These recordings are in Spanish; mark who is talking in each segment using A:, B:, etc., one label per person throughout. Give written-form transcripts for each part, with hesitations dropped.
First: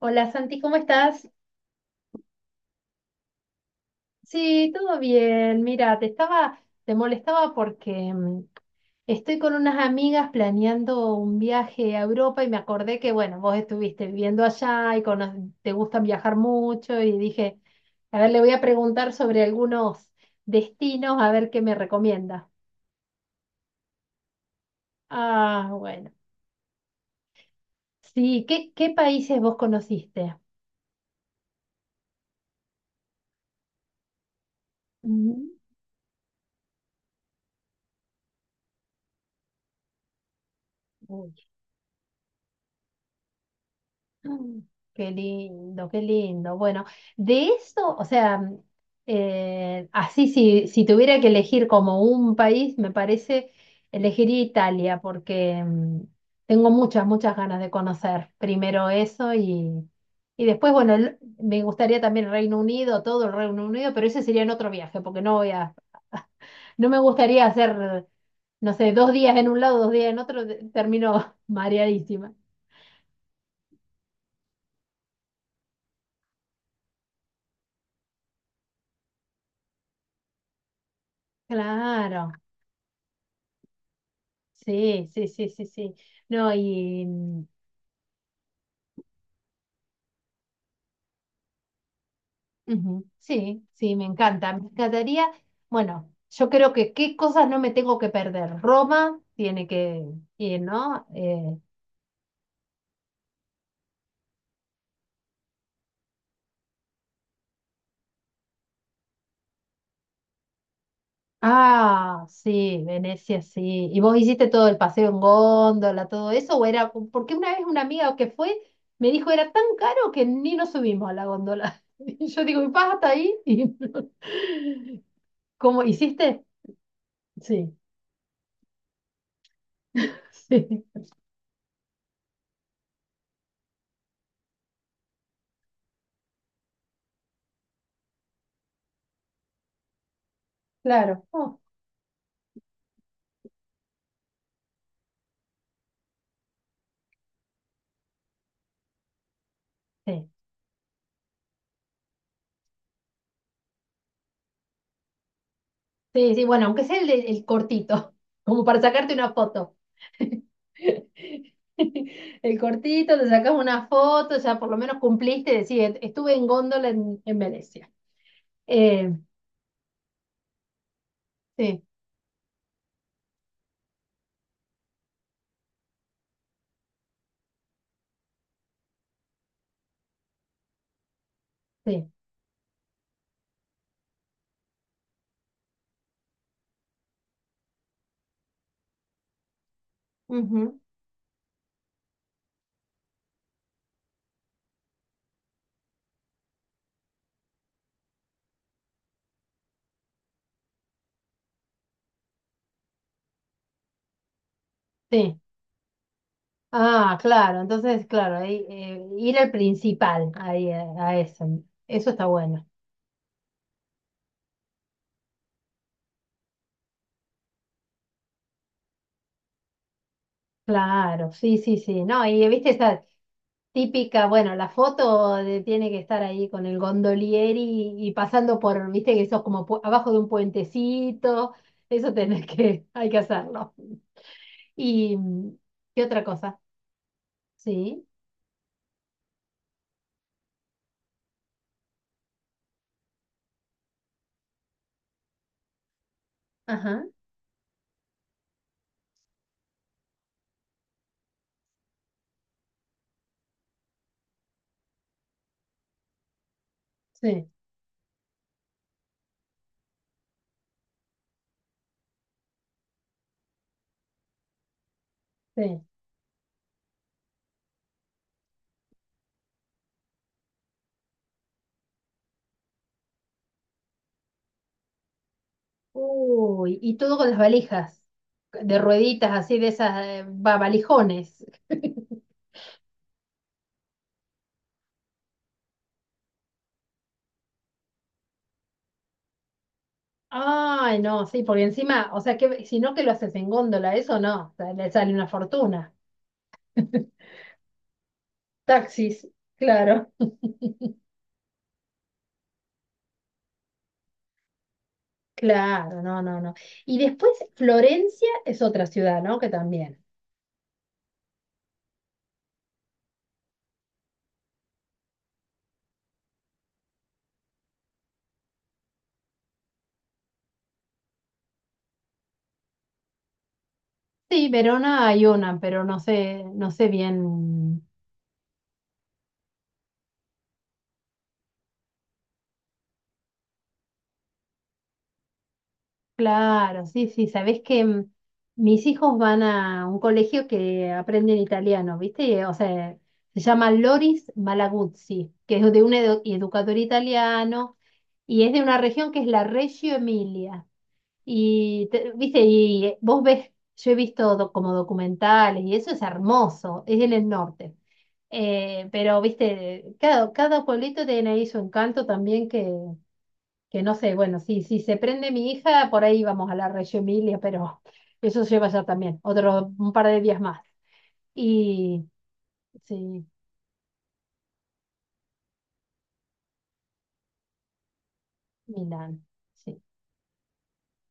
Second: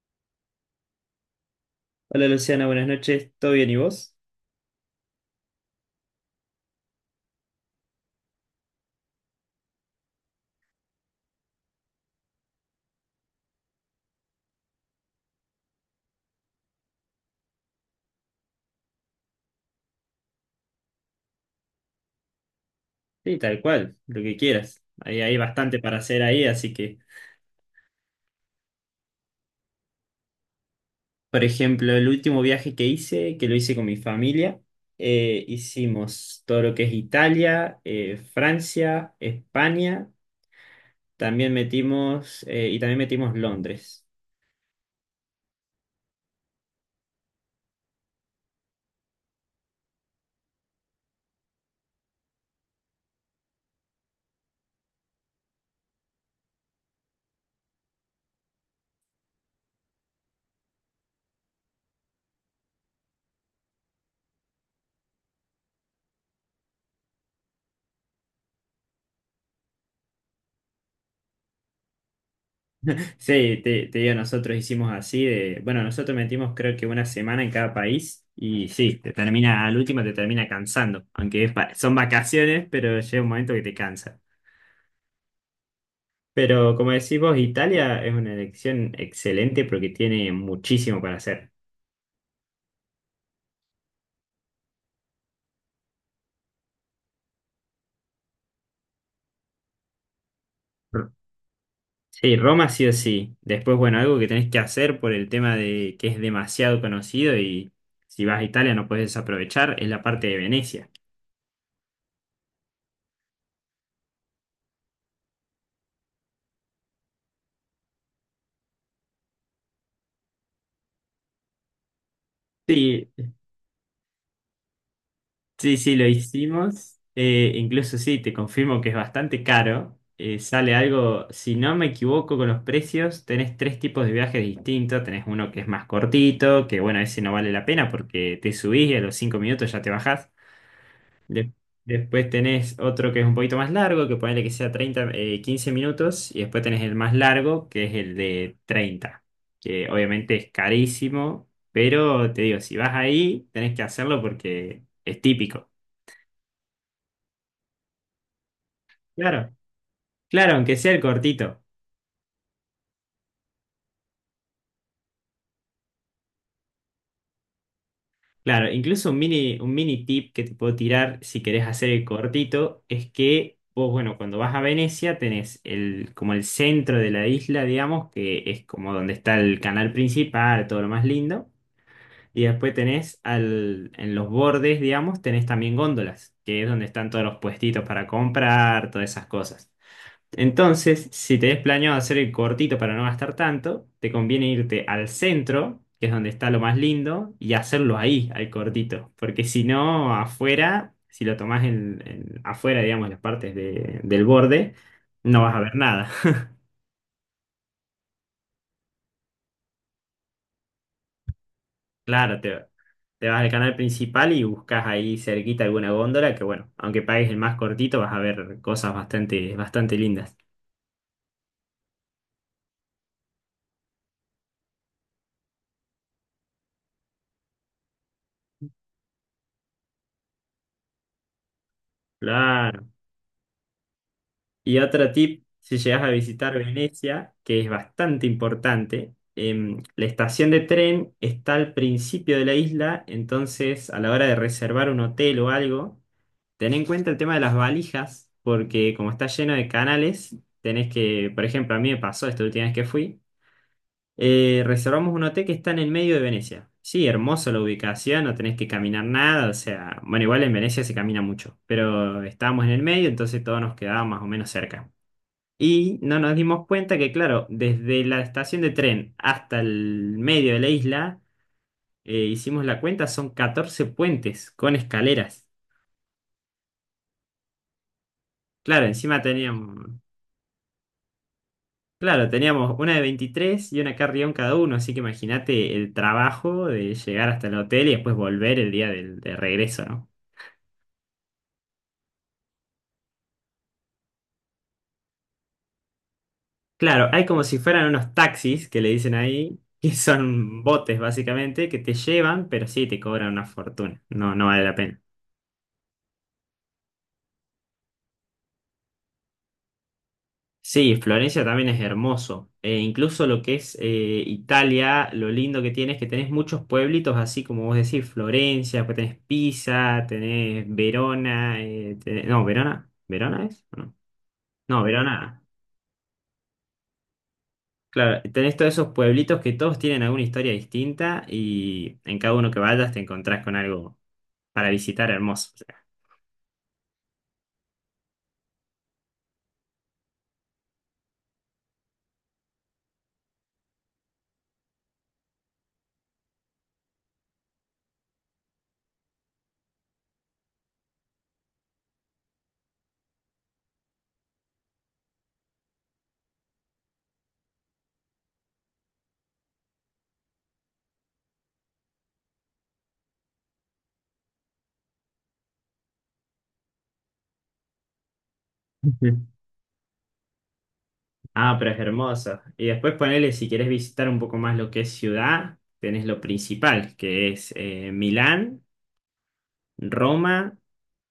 A: Hola Santi, ¿cómo estás?
B: Hola Luciana, buenas noches. ¿Todo bien y vos?
A: Sí, todo bien. Mira, te estaba, te molestaba porque estoy con unas amigas planeando un viaje a Europa y me acordé que, bueno, vos estuviste viviendo allá y te gusta viajar mucho y dije, a ver, le voy a preguntar sobre algunos destinos, a ver qué me recomienda.
B: Sí, tal cual, lo que quieras. Hay
A: Ah,
B: bastante para
A: bueno.
B: hacer ahí, así que,
A: Sí, ¿qué países vos conociste?
B: por ejemplo, el último viaje que hice, que lo hice con mi familia,
A: Ujú.
B: hicimos todo lo que es Italia, Francia, España,
A: Uy.
B: también metimos Londres.
A: Mm. Qué lindo, qué lindo. Bueno, de eso, o sea, así si tuviera que elegir como un país, me parece, elegiría Italia porque tengo muchas, muchas ganas de conocer primero eso y después, bueno, me gustaría también Reino Unido, todo el Reino Unido, pero ese sería en otro viaje porque no voy a, no me gustaría hacer, no sé, dos días en un lado, dos días en otro, termino mareadísima.
B: Sí, te digo, nosotros hicimos así de, bueno, nosotros metimos creo que una semana en cada país y sí, te termina, al último te termina cansando, aunque son
A: Claro.
B: vacaciones, pero llega un momento que te cansa.
A: Sí, sí, sí, sí, sí. No,
B: Pero como
A: y
B: decís vos, Italia es una elección excelente porque tiene muchísimo para hacer.
A: ujú, sí, sí, me encanta. Me encantaría, bueno, yo creo que qué cosas no me tengo que perder. Roma tiene que ir, ¿no?
B: R- Sí, Roma sí o sí. Después, bueno, algo que tenés que hacer por el tema de que es demasiado conocido y si vas a Italia no puedes desaprovechar es la parte de Venecia.
A: Ah, sí, Venecia, sí. ¿Y vos hiciste todo el paseo en góndola, todo eso? ¿O era, porque una vez una amiga que fue me dijo era tan caro que ni nos subimos a la góndola? Y yo digo, ¿y pasa hasta
B: Sí.
A: ahí? Y no.
B: Sí,
A: ¿Cómo
B: sí, lo
A: hiciste?
B: hicimos.
A: Sí,
B: Incluso sí, te confirmo que es bastante caro. Sale
A: sí,
B: algo, si no me equivoco con los precios, tenés tres tipos de viajes distintos. Tenés uno que es más cortito, que bueno, ese no vale la pena porque te subís y a los 5 minutos ya te bajás.
A: claro.
B: De-
A: Oh.
B: después tenés otro que es un poquito más largo, que ponele que sea 30 15 minutos. Y después tenés el más largo, que es el de 30 que
A: Sí,
B: obviamente es carísimo, pero te digo, si vas ahí, tenés que hacerlo porque es típico.
A: sí, sí, bueno, aunque sea el, el cortito, como para sacarte una
B: Claro,
A: foto.
B: claro, aunque sea el cortito.
A: El cortito, te sacas una foto, ya por lo menos cumpliste, decir, estuve en góndola en Venecia.
B: Claro, incluso
A: Eh,
B: un mini tip que te puedo tirar si querés
A: sí,
B: hacer el cortito es que vos, bueno, cuando vas a Venecia tenés el, como el centro de la isla, digamos, que es como donde está el canal principal, todo lo más lindo.
A: sí,
B: Y después tenés al, en los bordes, digamos, tenés también góndolas, que es donde están todos los puestitos para comprar, todas esas cosas.
A: ujú,
B: Entonces, si tenés planeado hacer el cortito para no gastar tanto, te conviene irte al centro, que es donde está lo más lindo, y hacerlo ahí, al cortito. Porque si no, afuera, si lo tomás afuera, digamos, las partes de- del borde,
A: sí.
B: no vas a ver nada.
A: Ah, claro, entonces, claro, ahí, ir al principal, ahí, a eso. Eso está
B: Claro, te,
A: bueno.
B: te vas al canal principal y buscas ahí cerquita alguna góndola, que bueno, aunque pagues el más cortito, vas a ver cosas bastante, bastante lindas.
A: Claro, sí, sí, sí. No, y viste esa típica, bueno, la foto tiene que estar ahí con el gondolieri y pasando por, viste que sos como abajo de un puentecito, eso tenés que,
B: Claro.
A: hay que hacerlo.
B: Y otro
A: ¿Y
B: tip, si llegas
A: qué
B: a
A: otra
B: visitar
A: cosa?
B: Venecia, que es
A: Sí,
B: bastante importante, la estación de tren está al principio de la isla, entonces a la hora de reservar un hotel o algo, ten en
A: ajá,
B: cuenta el tema de las valijas, porque como está lleno de canales, tenés que, por ejemplo, a mí me pasó esta última vez que fui, reservamos un hotel que está en el medio de Venecia. Sí,
A: sí,
B: hermoso la ubicación, no tenés que caminar nada, o sea, bueno, igual en Venecia se camina mucho, pero estábamos en el medio, entonces todo nos quedaba más o menos cerca.
A: sí.
B: Y no nos dimos cuenta que, claro, desde la estación de tren hasta el medio de la isla, hicimos la cuenta, son 14 puentes con escaleras.
A: Uy, y todo con las valijas, de
B: Claro, encima
A: rueditas así, de
B: teníamos,
A: esas, valijones.
B: claro, teníamos una de 23 y una carrión cada uno, así que imagínate el trabajo de llegar hasta el hotel y después volver el día del, de regreso, ¿no?
A: Ay, no, sí, porque encima, o sea, que si no que lo haces en góndola, eso no, o sea, le sale una fortuna.
B: Claro, hay como si fueran unos taxis que le dicen
A: Taxis,
B: ahí, que
A: claro,
B: son botes básicamente, que te llevan, pero sí te cobran una fortuna. No, no vale la pena.
A: claro, no, no, no. Y después Florencia es otra ciudad, ¿no? Que también.
B: Sí, Florencia también es hermoso. Incluso lo que es Italia, lo lindo que tiene es que tenés muchos pueblitos, así como vos decís, Florencia, pues tenés Pisa, tenés Verona, tenés- no, Verona, ¿Verona es? No,
A: Sí,
B: no,
A: Verona hay
B: Verona.
A: una, pero no sé, no sé bien.
B: Claro, tenés todos esos pueblitos que todos tienen alguna historia distinta y en cada uno que vayas te encontrás con algo para visitar hermoso. O
A: Claro, sí, sí, sabés que mis hijos van a un colegio que aprenden italiano, ¿viste? O sea, se llama Loris Malaguzzi, que es de un educador italiano y es de una región que es la Reggio Emilia. Y, viste, y vos ves, yo he visto como documentales y eso es hermoso, es en el norte. Pero, viste, cada, cada pueblito tiene ahí su encanto también que no sé, bueno, si, si se prende mi hija, por ahí vamos a la Reggio Emilia, pero eso lleva ya
B: sea.
A: también, otro, un par de días más.
B: Ah, pero es
A: Y
B: hermoso. Y después
A: sí,
B: ponele, si querés visitar un poco más lo que es ciudad, tenés lo principal, que es Milán,
A: Milán, sí.
B: Roma,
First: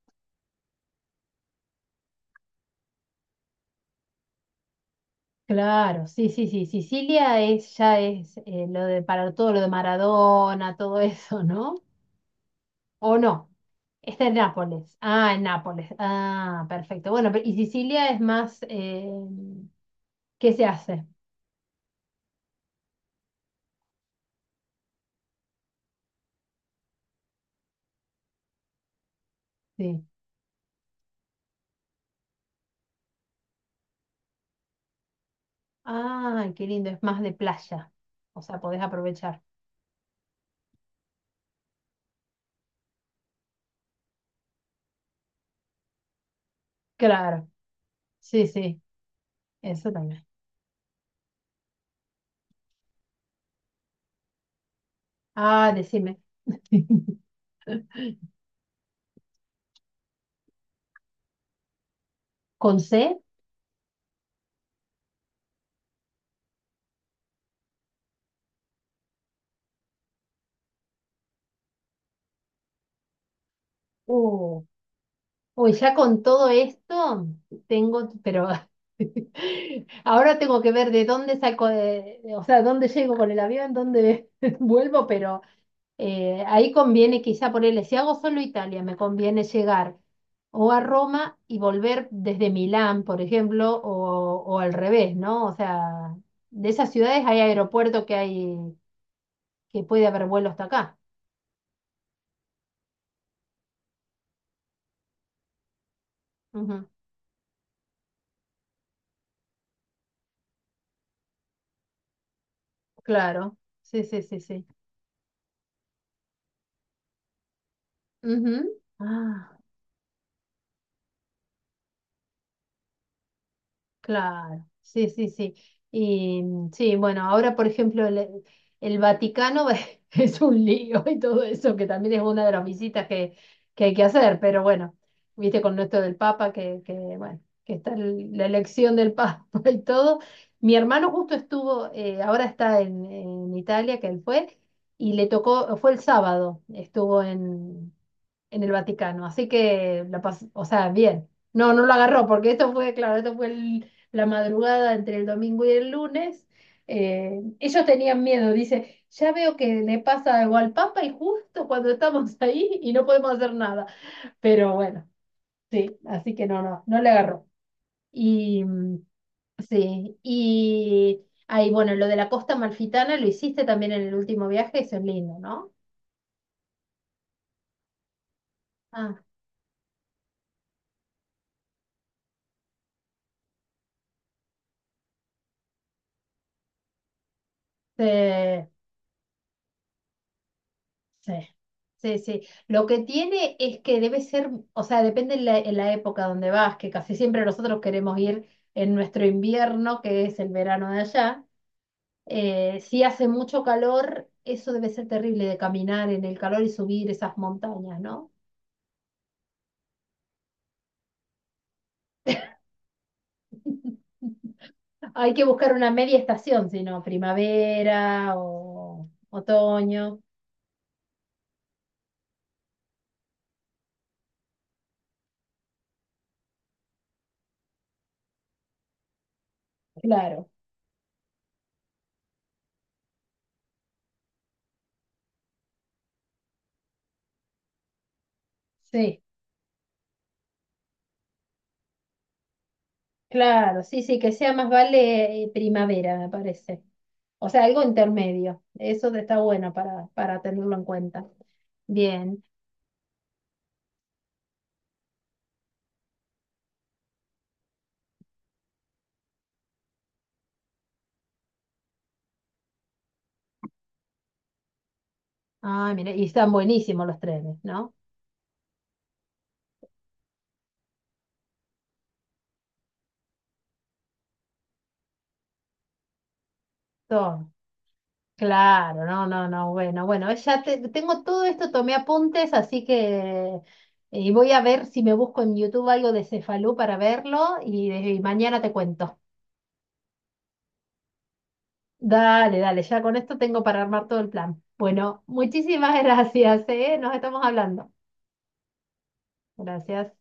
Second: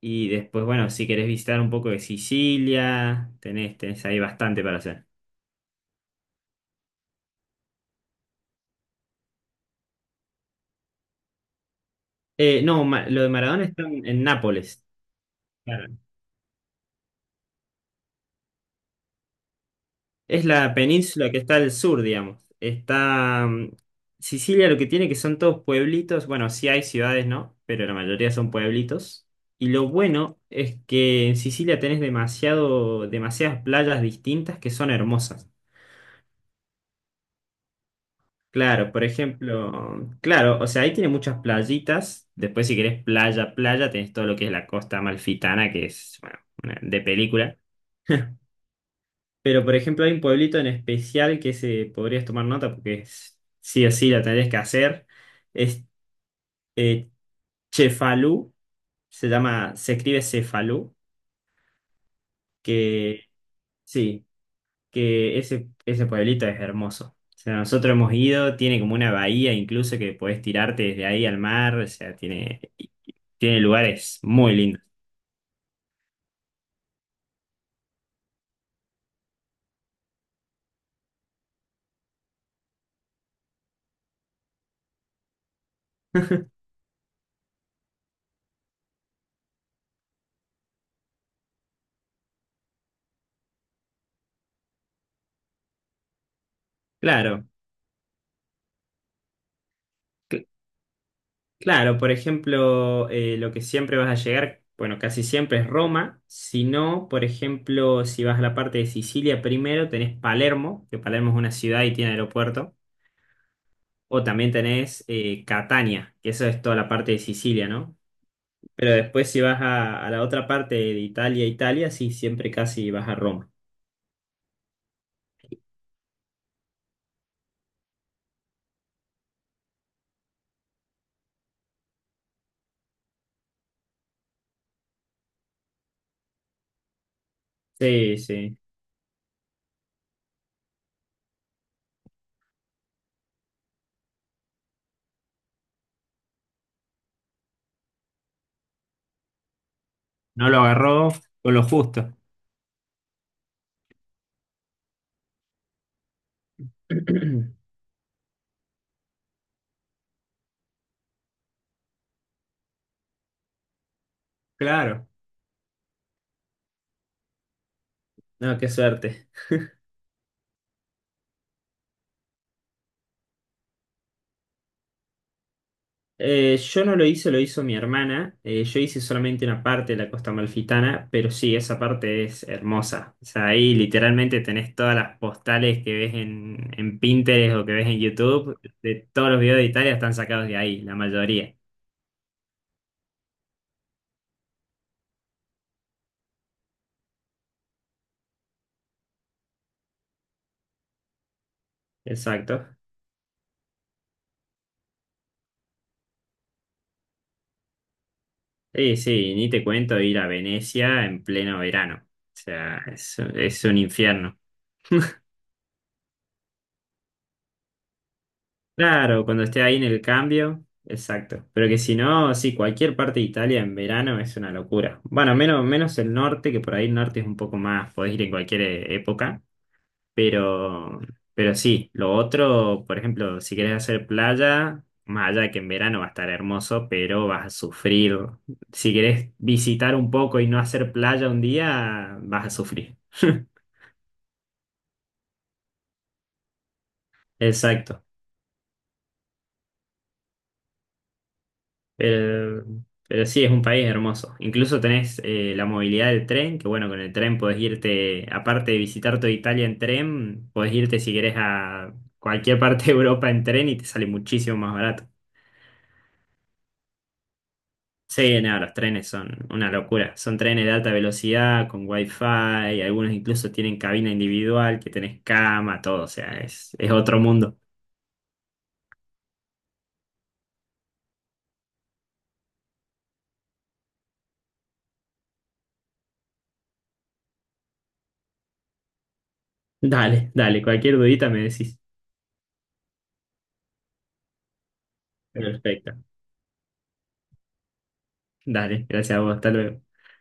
B: y después, bueno, si querés visitar un poco de Sicilia, tenés ahí bastante para hacer.
A: Claro, sí, sí, sí, Sicilia es, ya es lo de, para todo lo de Maradona, todo eso, ¿no?
B: No,
A: ¿O
B: lo de
A: no?
B: Maradona está en
A: Está en
B: Nápoles.
A: Nápoles. Ah, en Nápoles.
B: Claro.
A: Ah, perfecto. Bueno, y Sicilia es más…
B: Es
A: ¿qué se
B: la
A: hace?
B: península que está al sur, digamos. Está Sicilia, lo que tiene que son todos pueblitos. Bueno, sí hay ciudades, ¿no? Pero la mayoría son pueblitos. Y lo
A: Sí.
B: bueno es que en Sicilia tenés demasiadas playas distintas que son hermosas.
A: Ah, qué lindo. Es más de playa. O sea, podés
B: Claro, por
A: aprovechar.
B: ejemplo, claro, o sea, ahí tiene muchas playitas. Después, si querés playa, playa, tenés todo lo que es la costa amalfitana, que es, bueno, de
A: Claro.
B: película.
A: Sí, sí.
B: Pero, por
A: Eso
B: ejemplo, hay un
A: también.
B: pueblito en especial que se podrías tomar nota porque es- sí o sí la tendrías que hacer.
A: Ah,
B: Es
A: decime.
B: eh, Cefalú, se llama, se escribe Cefalú,
A: ¿Con C?
B: que sí, que ese pueblito es hermoso. O sea, nosotros hemos ido, tiene como una bahía incluso que podés tirarte desde ahí al mar, o sea, tiene, tiene lugares muy
A: Uh,
B: lindos.
A: uy, ya con todo esto tengo… Pero ahora tengo que ver de dónde saco… o sea, dónde llego con el avión, dónde vuelvo, pero… ahí conviene quizá ponerle, si hago solo Italia, me conviene llegar o a Roma y volver desde Milán, por ejemplo, o al revés, ¿no? O sea, de esas ciudades hay
B: Claro.
A: aeropuerto que hay, que puede haber vuelo hasta acá.
B: Claro, por ejemplo, lo que siempre vas a llegar, bueno, casi siempre es Roma. Si
A: Ujú,
B: no, por ejemplo, si vas a la parte de Sicilia primero, tenés Palermo, que Palermo es una ciudad y tiene aeropuerto.
A: claro, sí, sí,
B: O
A: sí,
B: también
A: sí.
B: tenés Catania, que eso es toda la parte de Sicilia, ¿no?
A: Ujú.
B: Pero después si
A: Ah.
B: vas a la otra parte de Italia, Italia, sí, siempre casi vas a Roma.
A: Claro, sí, sí, sí. Y sí, bueno, ahora por ejemplo el Vaticano es un lío y todo eso, que también es una de las visitas que hay que hacer, pero bueno, viste con esto del Papa, que bueno, que está
B: Sí,
A: la
B: sí.
A: elección del Papa y todo. Mi hermano justo estuvo, ahora está en Italia, que él fue, y le tocó, fue el sábado, estuvo en el Vaticano. Así que la pasó,
B: No lo
A: o sea,
B: agarró
A: bien.
B: con lo
A: No, no lo
B: justo.
A: agarró, porque esto fue, claro, esto fue la madrugada entre el domingo y el lunes. Ellos tenían miedo, dice, ya veo que le pasa algo al Papa y justo cuando estamos ahí y no podemos hacer nada. Pero
B: Claro.
A: bueno, sí, así que no, no, no le agarró.
B: No,
A: Y
B: qué suerte.
A: sí, y ahí, bueno, lo de la costa amalfitana lo hiciste también en el último viaje, eso es lindo, ¿no?
B: Yo no lo hice, lo hizo mi hermana. Yo hice
A: Ah,
B: solamente una parte de la Costa Amalfitana, pero sí, esa parte es hermosa. O sea, ahí literalmente tenés todas las postales que ves en Pinterest o que ves en
A: sí.
B: YouTube. De todos los videos de Italia están sacados de ahí, la
A: Sí,
B: mayoría.
A: sí, sí. Lo que tiene es que debe ser, o sea, depende en la época donde vas, que casi siempre nosotros queremos ir en nuestro invierno, que es el verano de allá.
B: Exacto.
A: Si hace mucho calor, eso debe ser terrible de caminar en el calor y subir esas montañas, ¿no?
B: Sí, sí, ni te cuento ir a Venecia en pleno verano. O sea, es un infierno.
A: Hay que buscar una media estación, sino primavera o
B: Claro, cuando esté ahí en el
A: otoño.
B: cambio, exacto. Pero que si no, sí, cualquier parte de Italia en verano es una locura. Bueno, menos, menos el norte, que por ahí el norte es un poco más, podés ir en cualquier época,
A: Claro,
B: pero, pero sí, lo otro, por ejemplo, si querés hacer playa, más allá de que en verano va a estar hermoso, pero vas a sufrir. Si
A: sí.
B: querés visitar un poco y no hacer playa un día, vas a sufrir.
A: Claro, sí, sí, que sea más vale primavera, me parece. O sea, algo
B: Exacto.
A: intermedio. Eso está bueno para tenerlo en cuenta. Bien.
B: Pero, pero sí, es un país hermoso. Incluso tenés la movilidad del tren, que bueno, con el tren podés irte, aparte de visitar toda Italia en tren, podés irte si querés a cualquier parte de Europa en tren y te sale muchísimo más barato.
A: Ah, mira, y están buenísimos los trenes, ¿no?
B: Sí, nada, los trenes son una locura. Son trenes de alta velocidad, con wifi, algunos incluso tienen cabina individual, que tenés cama, todo, o sea, es otro
A: Todo.
B: mundo.
A: Claro, no, no, no, bueno, bueno, ya tengo todo esto, tomé apuntes, así que y voy a ver si me busco en YouTube algo de Cefalú para verlo y mañana te cuento.
B: Dale, dale, cualquier dudita me decís.
A: Dale, dale, ya con esto tengo para armar todo el plan. Bueno,
B: Perfecto.
A: muchísimas gracias, ¿eh? Nos estamos hablando.
B: Dale, gracias a vos, hasta luego.
A: Gracias.